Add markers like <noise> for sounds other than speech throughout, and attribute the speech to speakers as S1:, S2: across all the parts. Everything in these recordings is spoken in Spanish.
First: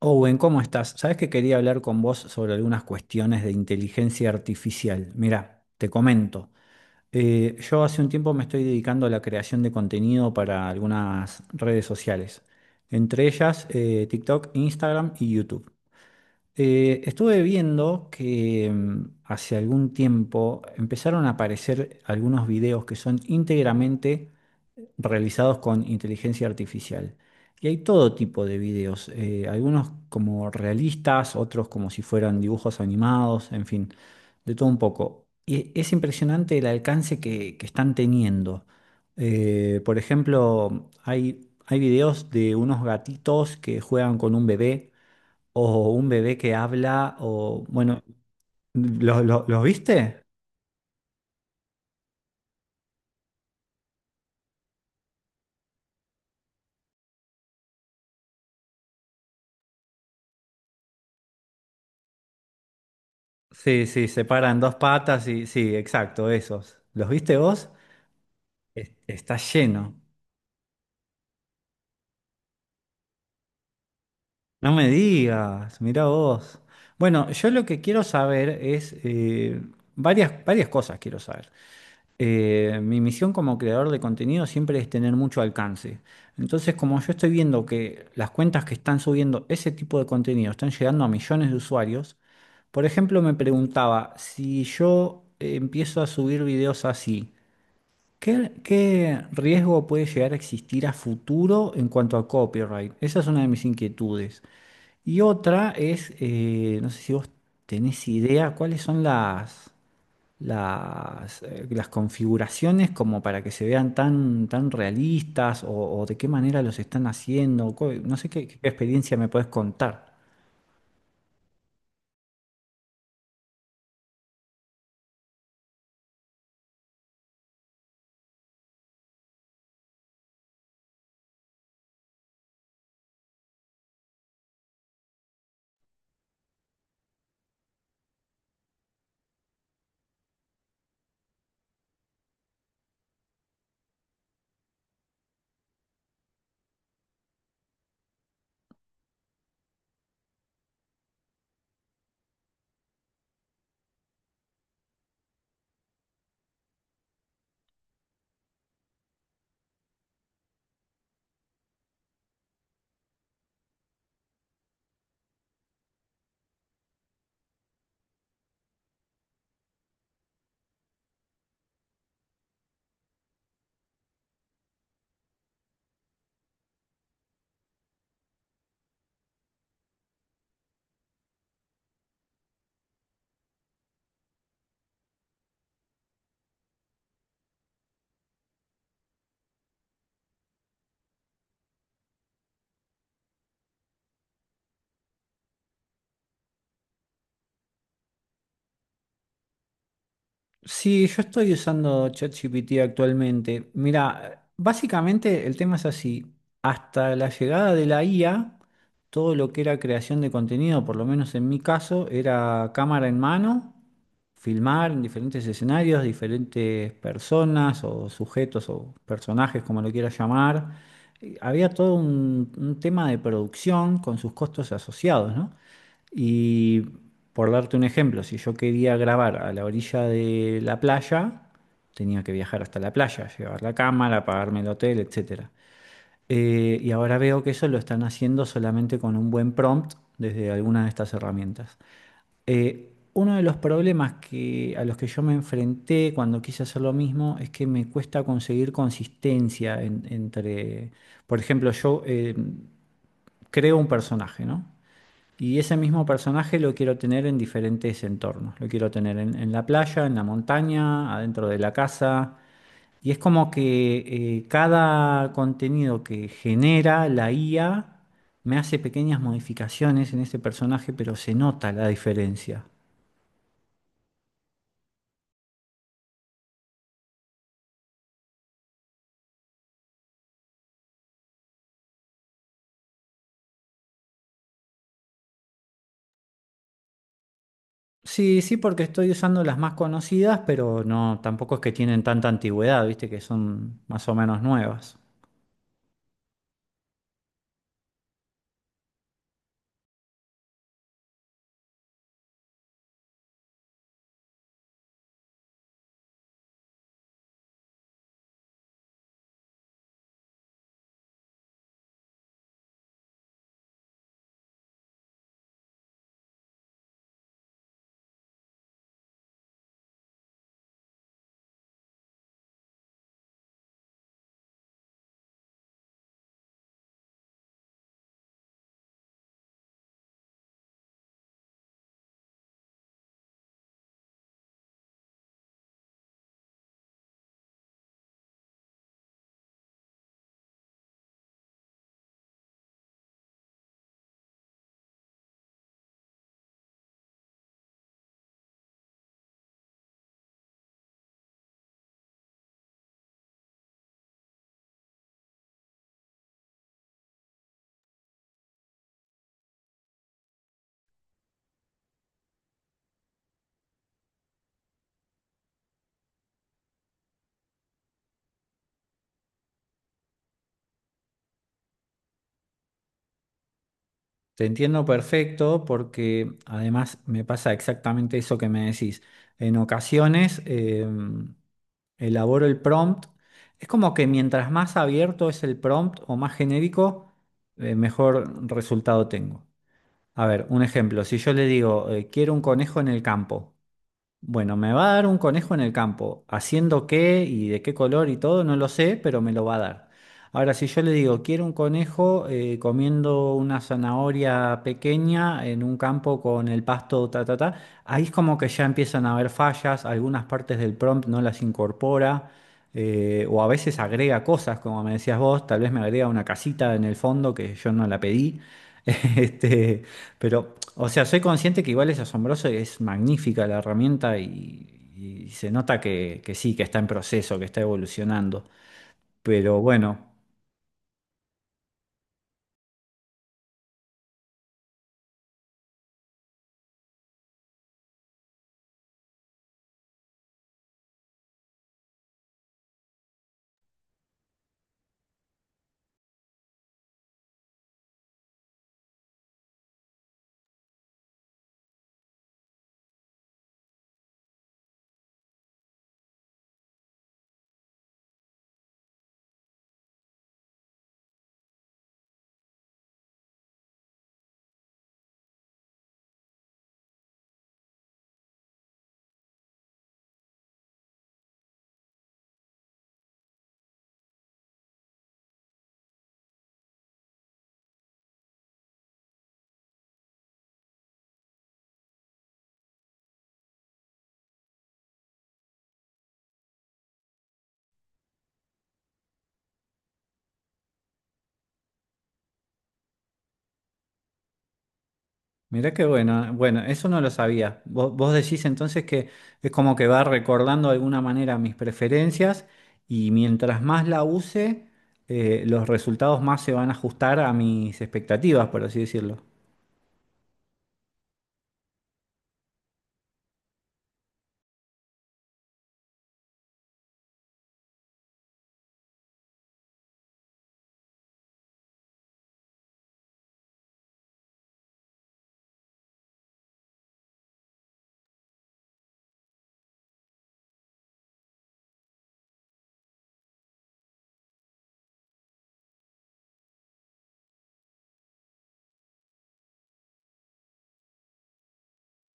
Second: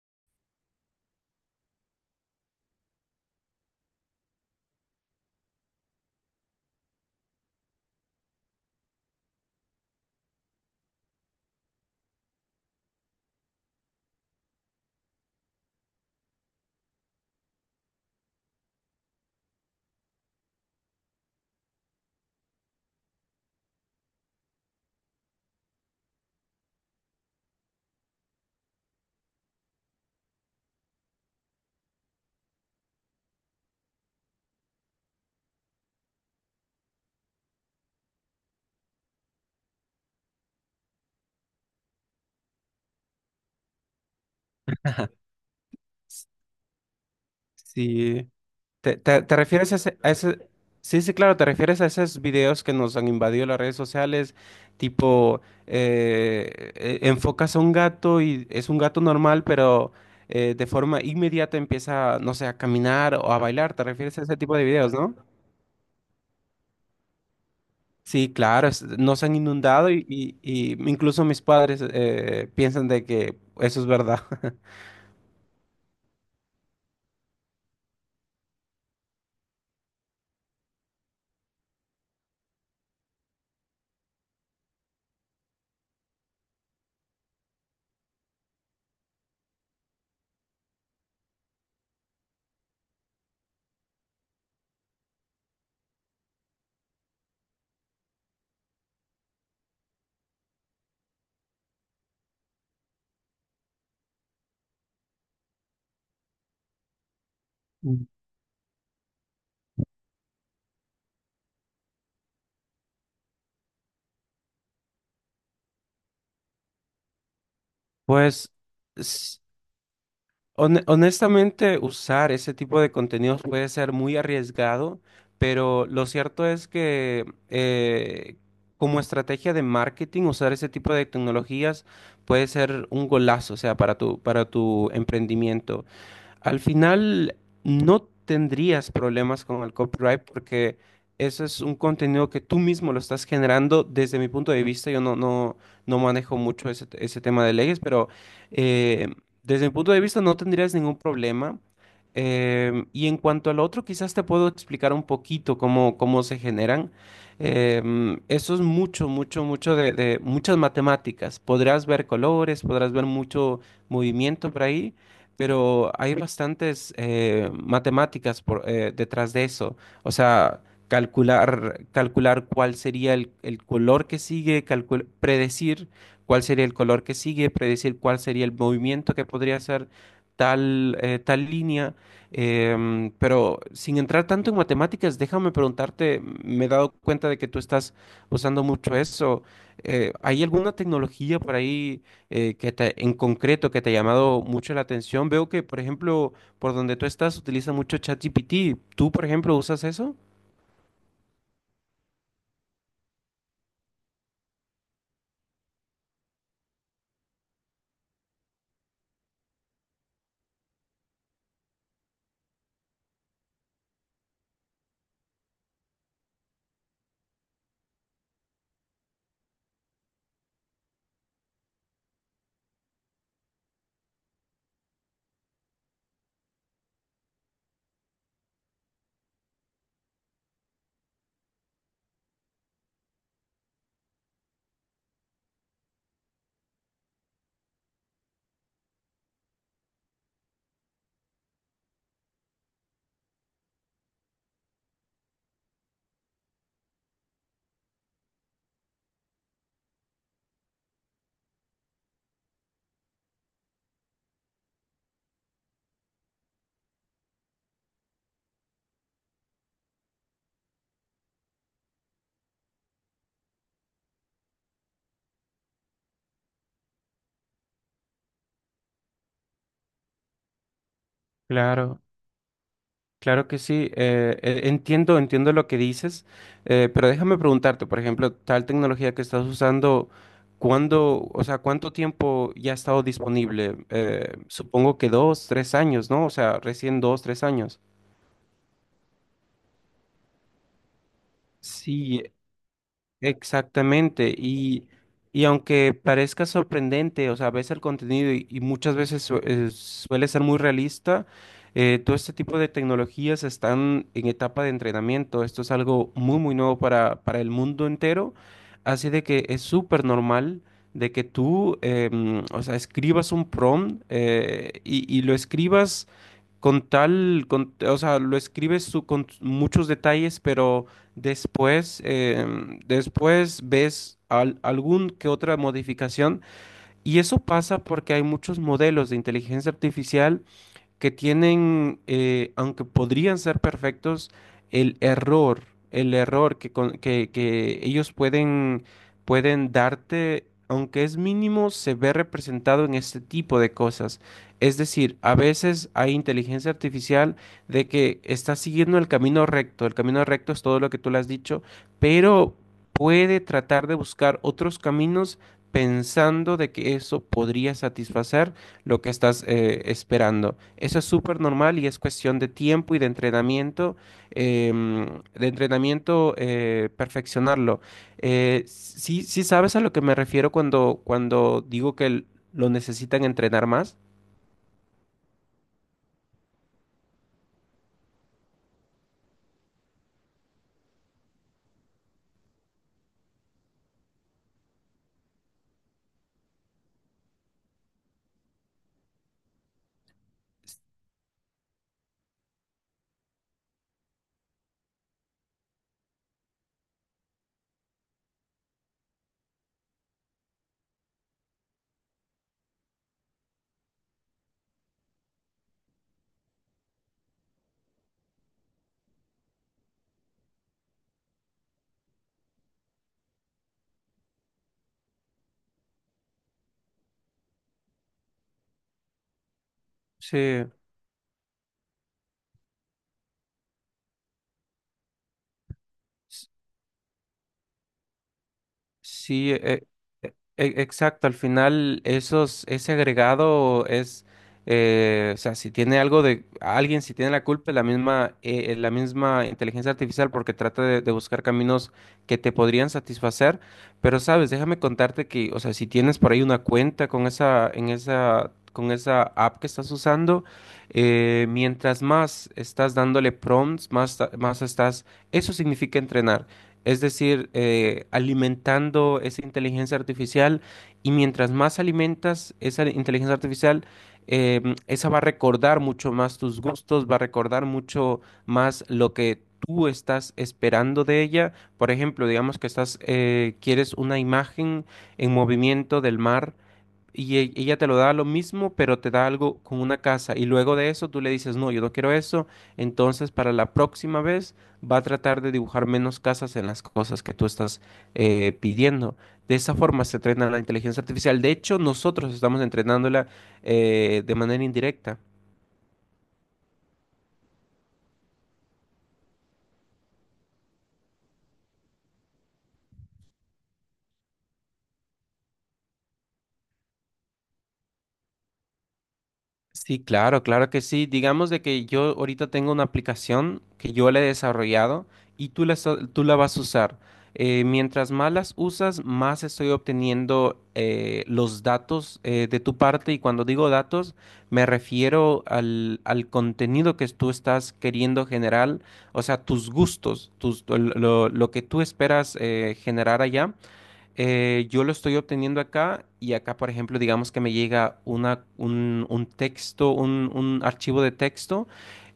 S1: Owen, ¿cómo estás? Sabes que quería hablar con vos sobre algunas cuestiones de inteligencia artificial. Mira, te comento. Yo hace un tiempo me estoy dedicando a la creación de contenido para algunas redes sociales, entre ellas TikTok, Instagram y YouTube. Estuve viendo que hace algún tiempo empezaron a aparecer algunos videos que son íntegramente realizados con inteligencia artificial. Y hay todo tipo de videos, algunos como realistas, otros como si fueran dibujos animados, en fin, de todo un poco. Y es impresionante el alcance que están teniendo. Por ejemplo, hay videos de unos gatitos que juegan con un bebé, o un bebé que habla, o bueno,
S2: Sí. ¿Te, te-
S1: ¿lo-
S2: te
S1: lo- ¿los
S2: refieres a ese,
S1: viste?
S2: Sí, sí, claro, te refieres a esos videos que nos han invadido las redes sociales, tipo, enfocas a un gato y es un gato normal, pero de forma inmediata empieza, no sé, a caminar o a bailar. ¿Te
S1: Sí, sí,
S2: refieres a
S1: se
S2: ese tipo
S1: paran
S2: de
S1: dos
S2: videos, no?
S1: patas y sí, exacto, esos. ¿Los viste vos?
S2: Sí, claro, nos han
S1: Está
S2: inundado
S1: lleno.
S2: y incluso mis padres piensan de que eso es verdad. <laughs>
S1: No me digas, mira vos. Bueno, yo lo que quiero saber es varias cosas quiero saber. Mi misión como creador de contenido siempre es tener mucho alcance. Entonces, como yo estoy viendo que las cuentas que están subiendo ese tipo de contenido están llegando a millones de usuarios, por ejemplo, me preguntaba si yo empiezo a subir videos así. ¿Qué riesgo puede llegar a existir a futuro en cuanto a copyright? Esa es una de mis inquietudes. Y otra es, no sé si vos
S2: Mm.
S1: tenés idea, cuáles son las configuraciones como para que se vean tan realistas o de qué manera los están haciendo. No sé qué,
S2: Pues...
S1: qué experiencia me podés contar.
S2: Honestamente, usar ese tipo de contenidos puede ser muy arriesgado, pero lo cierto es que como estrategia de marketing, usar ese tipo de tecnologías puede ser un golazo, o sea, para tu emprendimiento. Al final no tendrías problemas con el copyright porque eso es un contenido que tú mismo lo estás generando. Desde mi punto de vista, yo no manejo mucho ese, ese tema de leyes, pero eh, desde mi punto de vista no tendrías ningún problema. Y en cuanto al otro, quizás te puedo explicar un poquito cómo, cómo se generan. Eso es mucho, mucho, mucho de muchas matemáticas. Podrás ver colores, podrás ver mucho movimiento por ahí, pero hay bastantes matemáticas por detrás de eso. O sea, calcular cuál sería el color que sigue, predecir cuál sería el color que sigue, predecir cuál sería el movimiento que podría hacer tal, tal línea. Pero sin entrar tanto en matemáticas, déjame preguntarte, me he dado cuenta de que tú estás usando mucho eso. ¿Hay alguna tecnología por ahí, que en concreto que te ha llamado mucho la atención? Veo que, por ejemplo, por donde tú estás utiliza mucho ChatGPT. ¿Tú, por ejemplo, usas eso?
S1: Sí, yo estoy usando ChatGPT actualmente. Mira, básicamente el tema es así. Hasta la llegada de la IA, todo lo que era creación de contenido, por lo menos en mi caso, era cámara en mano, filmar en diferentes escenarios, diferentes personas o sujetos o personajes, como lo quieras llamar. Había todo un tema de producción con sus costos asociados, ¿no? Y por darte un ejemplo, si yo quería grabar a la orilla de la playa, tenía que viajar hasta la playa, llevar la cámara, pagarme el hotel, etcétera. Y ahora veo que eso lo están haciendo solamente con un buen prompt desde alguna de estas herramientas. Uno de los problemas que, a los que yo me enfrenté cuando quise hacer lo mismo es que me cuesta conseguir consistencia entre, por ejemplo, yo creo un personaje, ¿no? Y ese mismo personaje lo quiero tener en diferentes entornos. Lo quiero tener en la playa, en la montaña, adentro de la casa. Y es como que cada contenido que genera la IA me hace pequeñas modificaciones en ese personaje, pero se nota la
S2: Claro,
S1: diferencia.
S2: claro que sí. Entiendo, entiendo lo que dices, pero déjame preguntarte, por ejemplo, tal tecnología que estás usando, ¿cuándo, o sea, cuánto tiempo ya ha estado disponible? Supongo que dos, tres años, ¿no? O sea, recién dos, tres años.
S1: Sí, sí, porque estoy usando las más conocidas, pero no, tampoco es que tienen
S2: Sí,
S1: tanta antigüedad, viste, que son más o
S2: exactamente,
S1: menos nuevas.
S2: y aunque parezca sorprendente, o sea, ves el contenido y muchas veces suele ser muy realista, todo este tipo de tecnologías están en etapa de entrenamiento. Esto es algo muy, muy nuevo para el mundo entero, así de que es súper normal de que tú, o sea, escribas un prompt, y lo escribas con tal, o sea, lo escribes con muchos detalles, pero después, después ves algún que otra modificación y eso pasa porque hay muchos modelos de inteligencia artificial que tienen, aunque podrían ser perfectos, el error, el error que ellos pueden darte, aunque es mínimo, se ve representado en este tipo de cosas. Es decir, a veces hay inteligencia artificial de que está siguiendo el camino recto es todo lo que tú le has dicho, pero puede tratar de buscar otros caminos pensando de que eso podría satisfacer lo que estás esperando. Eso es súper normal y es cuestión de tiempo y de entrenamiento, de entrenamiento, perfeccionarlo. Sí, sí sabes a lo que me refiero cuando, cuando digo que lo necesitan entrenar más.
S1: Te entiendo perfecto porque además me pasa exactamente eso que me decís. En ocasiones elaboro el prompt. Es como que mientras más abierto es el prompt o más genérico, mejor resultado tengo. A ver, un ejemplo. Si yo le digo, quiero un conejo en el campo. Bueno, me va a dar un conejo en el campo. Haciendo qué y de qué color y todo, no lo sé, pero me lo va a dar. Ahora, si yo le digo, quiero un conejo comiendo una zanahoria pequeña en un campo con el pasto, ta, ta, ta, ahí es como que ya empiezan a haber fallas, algunas partes del prompt no las incorpora, o a veces agrega cosas, como me decías vos, tal vez me agrega una casita en el fondo que yo no la pedí. <laughs> Este,
S2: Sí.
S1: pero, o sea, soy consciente que igual es asombroso y es magnífica la herramienta y se nota que sí, que está en proceso, que está evolucionando.
S2: Sí,
S1: Pero bueno,
S2: exacto. Al final, esos, ese agregado es, o sea, si tiene algo de alguien, si tiene la culpa, es la misma inteligencia artificial, porque trata de buscar caminos que te podrían satisfacer. Pero sabes, déjame contarte que, o sea, si tienes por ahí una cuenta con esa, en esa, con esa app que estás usando, mientras más estás dándole prompts, más, más estás, eso significa entrenar. Es decir, alimentando esa inteligencia artificial y mientras más alimentas esa inteligencia artificial, esa va a recordar mucho más tus gustos, va a recordar mucho más lo que tú estás esperando de ella. Por ejemplo, digamos que estás, quieres una imagen en movimiento del mar y ella te lo da lo mismo, pero te da algo con una casa. Y luego de eso tú le dices, no, yo no quiero eso. Entonces, para la próxima vez va a tratar de dibujar menos casas en las cosas que tú estás pidiendo. De esa forma se entrena la inteligencia artificial. De hecho, nosotros estamos entrenándola, de manera indirecta.
S1: mirá qué bueno. Bueno, eso no lo sabía. Vos decís entonces que es como que va recordando de alguna manera mis preferencias y mientras más la use, los resultados más se van a ajustar a mis expectativas, por así decirlo.
S2: Sí, claro, claro que sí. Digamos de que yo ahorita tengo una aplicación que yo la he desarrollado y tú la, tú la vas a usar. Mientras más las usas, más estoy obteniendo, los datos, de tu parte, y cuando digo datos me refiero al contenido que tú estás queriendo generar, o sea, tus gustos, tus, lo que tú esperas generar allá, yo lo estoy obteniendo acá, y acá, por ejemplo, digamos que me llega un texto, un archivo de texto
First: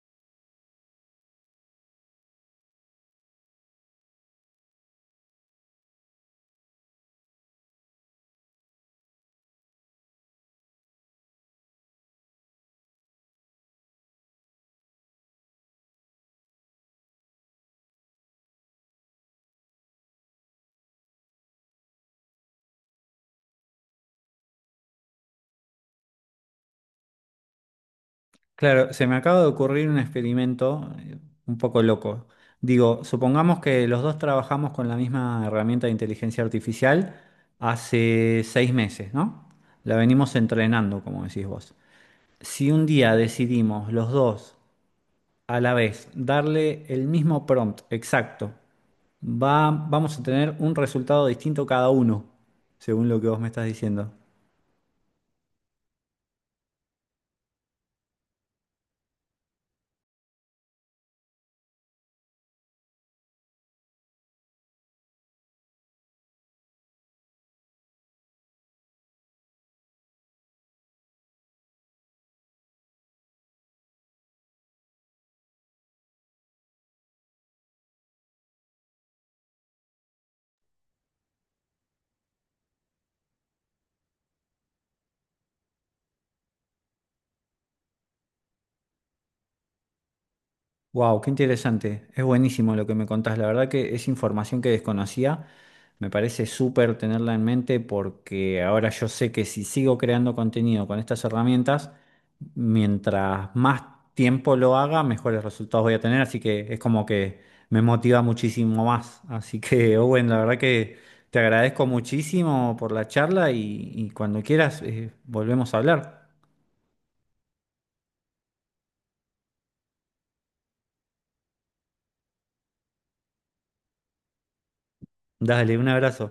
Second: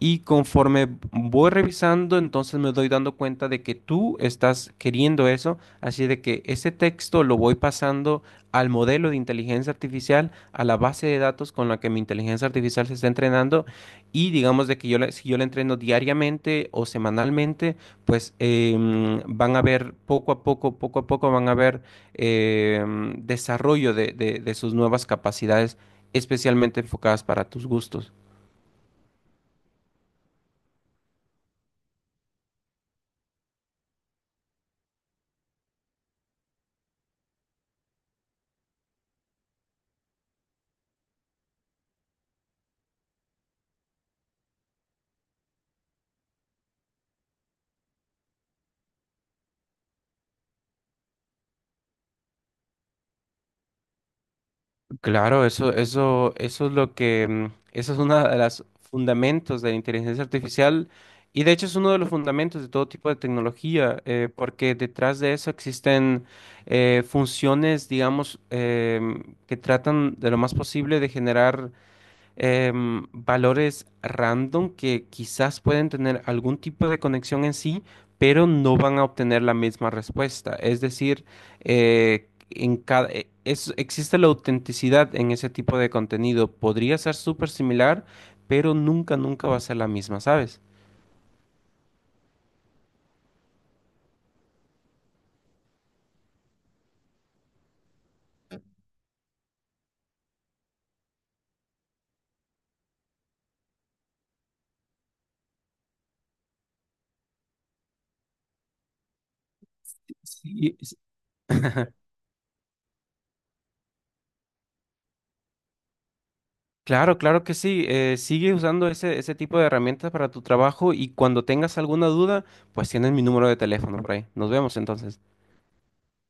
S2: y conforme voy revisando, entonces me doy dando cuenta de que tú estás queriendo eso, así de que ese texto lo voy pasando al modelo de inteligencia artificial, a la base de datos con la que mi inteligencia artificial se está entrenando, y digamos de que yo si yo la entreno diariamente o semanalmente, pues van a ver poco a poco van a ver, desarrollo de de sus nuevas capacidades, especialmente enfocadas para tus gustos.
S1: Claro, se me acaba de ocurrir un experimento un poco loco. Digo, supongamos que los dos trabajamos con la misma herramienta de inteligencia artificial hace 6 meses, ¿no? La venimos entrenando, como decís vos. Si un día decidimos los dos a la vez darle el mismo prompt exacto, vamos a tener un resultado distinto cada uno, según lo que vos me estás diciendo.
S2: Claro, eso es lo que, eso es uno de los fundamentos de la inteligencia artificial, y de hecho es uno de los fundamentos de todo tipo de tecnología, porque detrás de eso existen funciones, digamos, que tratan de lo más posible de generar, valores random que quizás pueden tener algún tipo de conexión en sí, pero no van a obtener la misma respuesta. Es decir, en cada, existe la autenticidad en ese tipo de contenido. Podría ser súper similar, pero nunca, nunca va a ser la misma, ¿sabes?
S1: Wow, qué interesante. Es buenísimo lo que me contás. La verdad que es información que desconocía. Me parece súper tenerla en mente porque ahora yo sé que si sigo creando contenido con estas herramientas, mientras más tiempo lo haga, mejores resultados voy a tener. Así que es como que me motiva muchísimo más. Así que, <laughs> Owen, la verdad
S2: Sí,
S1: que
S2: es-
S1: te agradezco
S2: <laughs>
S1: muchísimo por la charla y cuando quieras, volvemos a hablar.
S2: Claro, claro que sí. Sigue usando ese, ese tipo de herramientas para tu trabajo y cuando tengas alguna duda, pues tienes mi número de teléfono por ahí. Nos vemos entonces.
S1: Dale, un abrazo.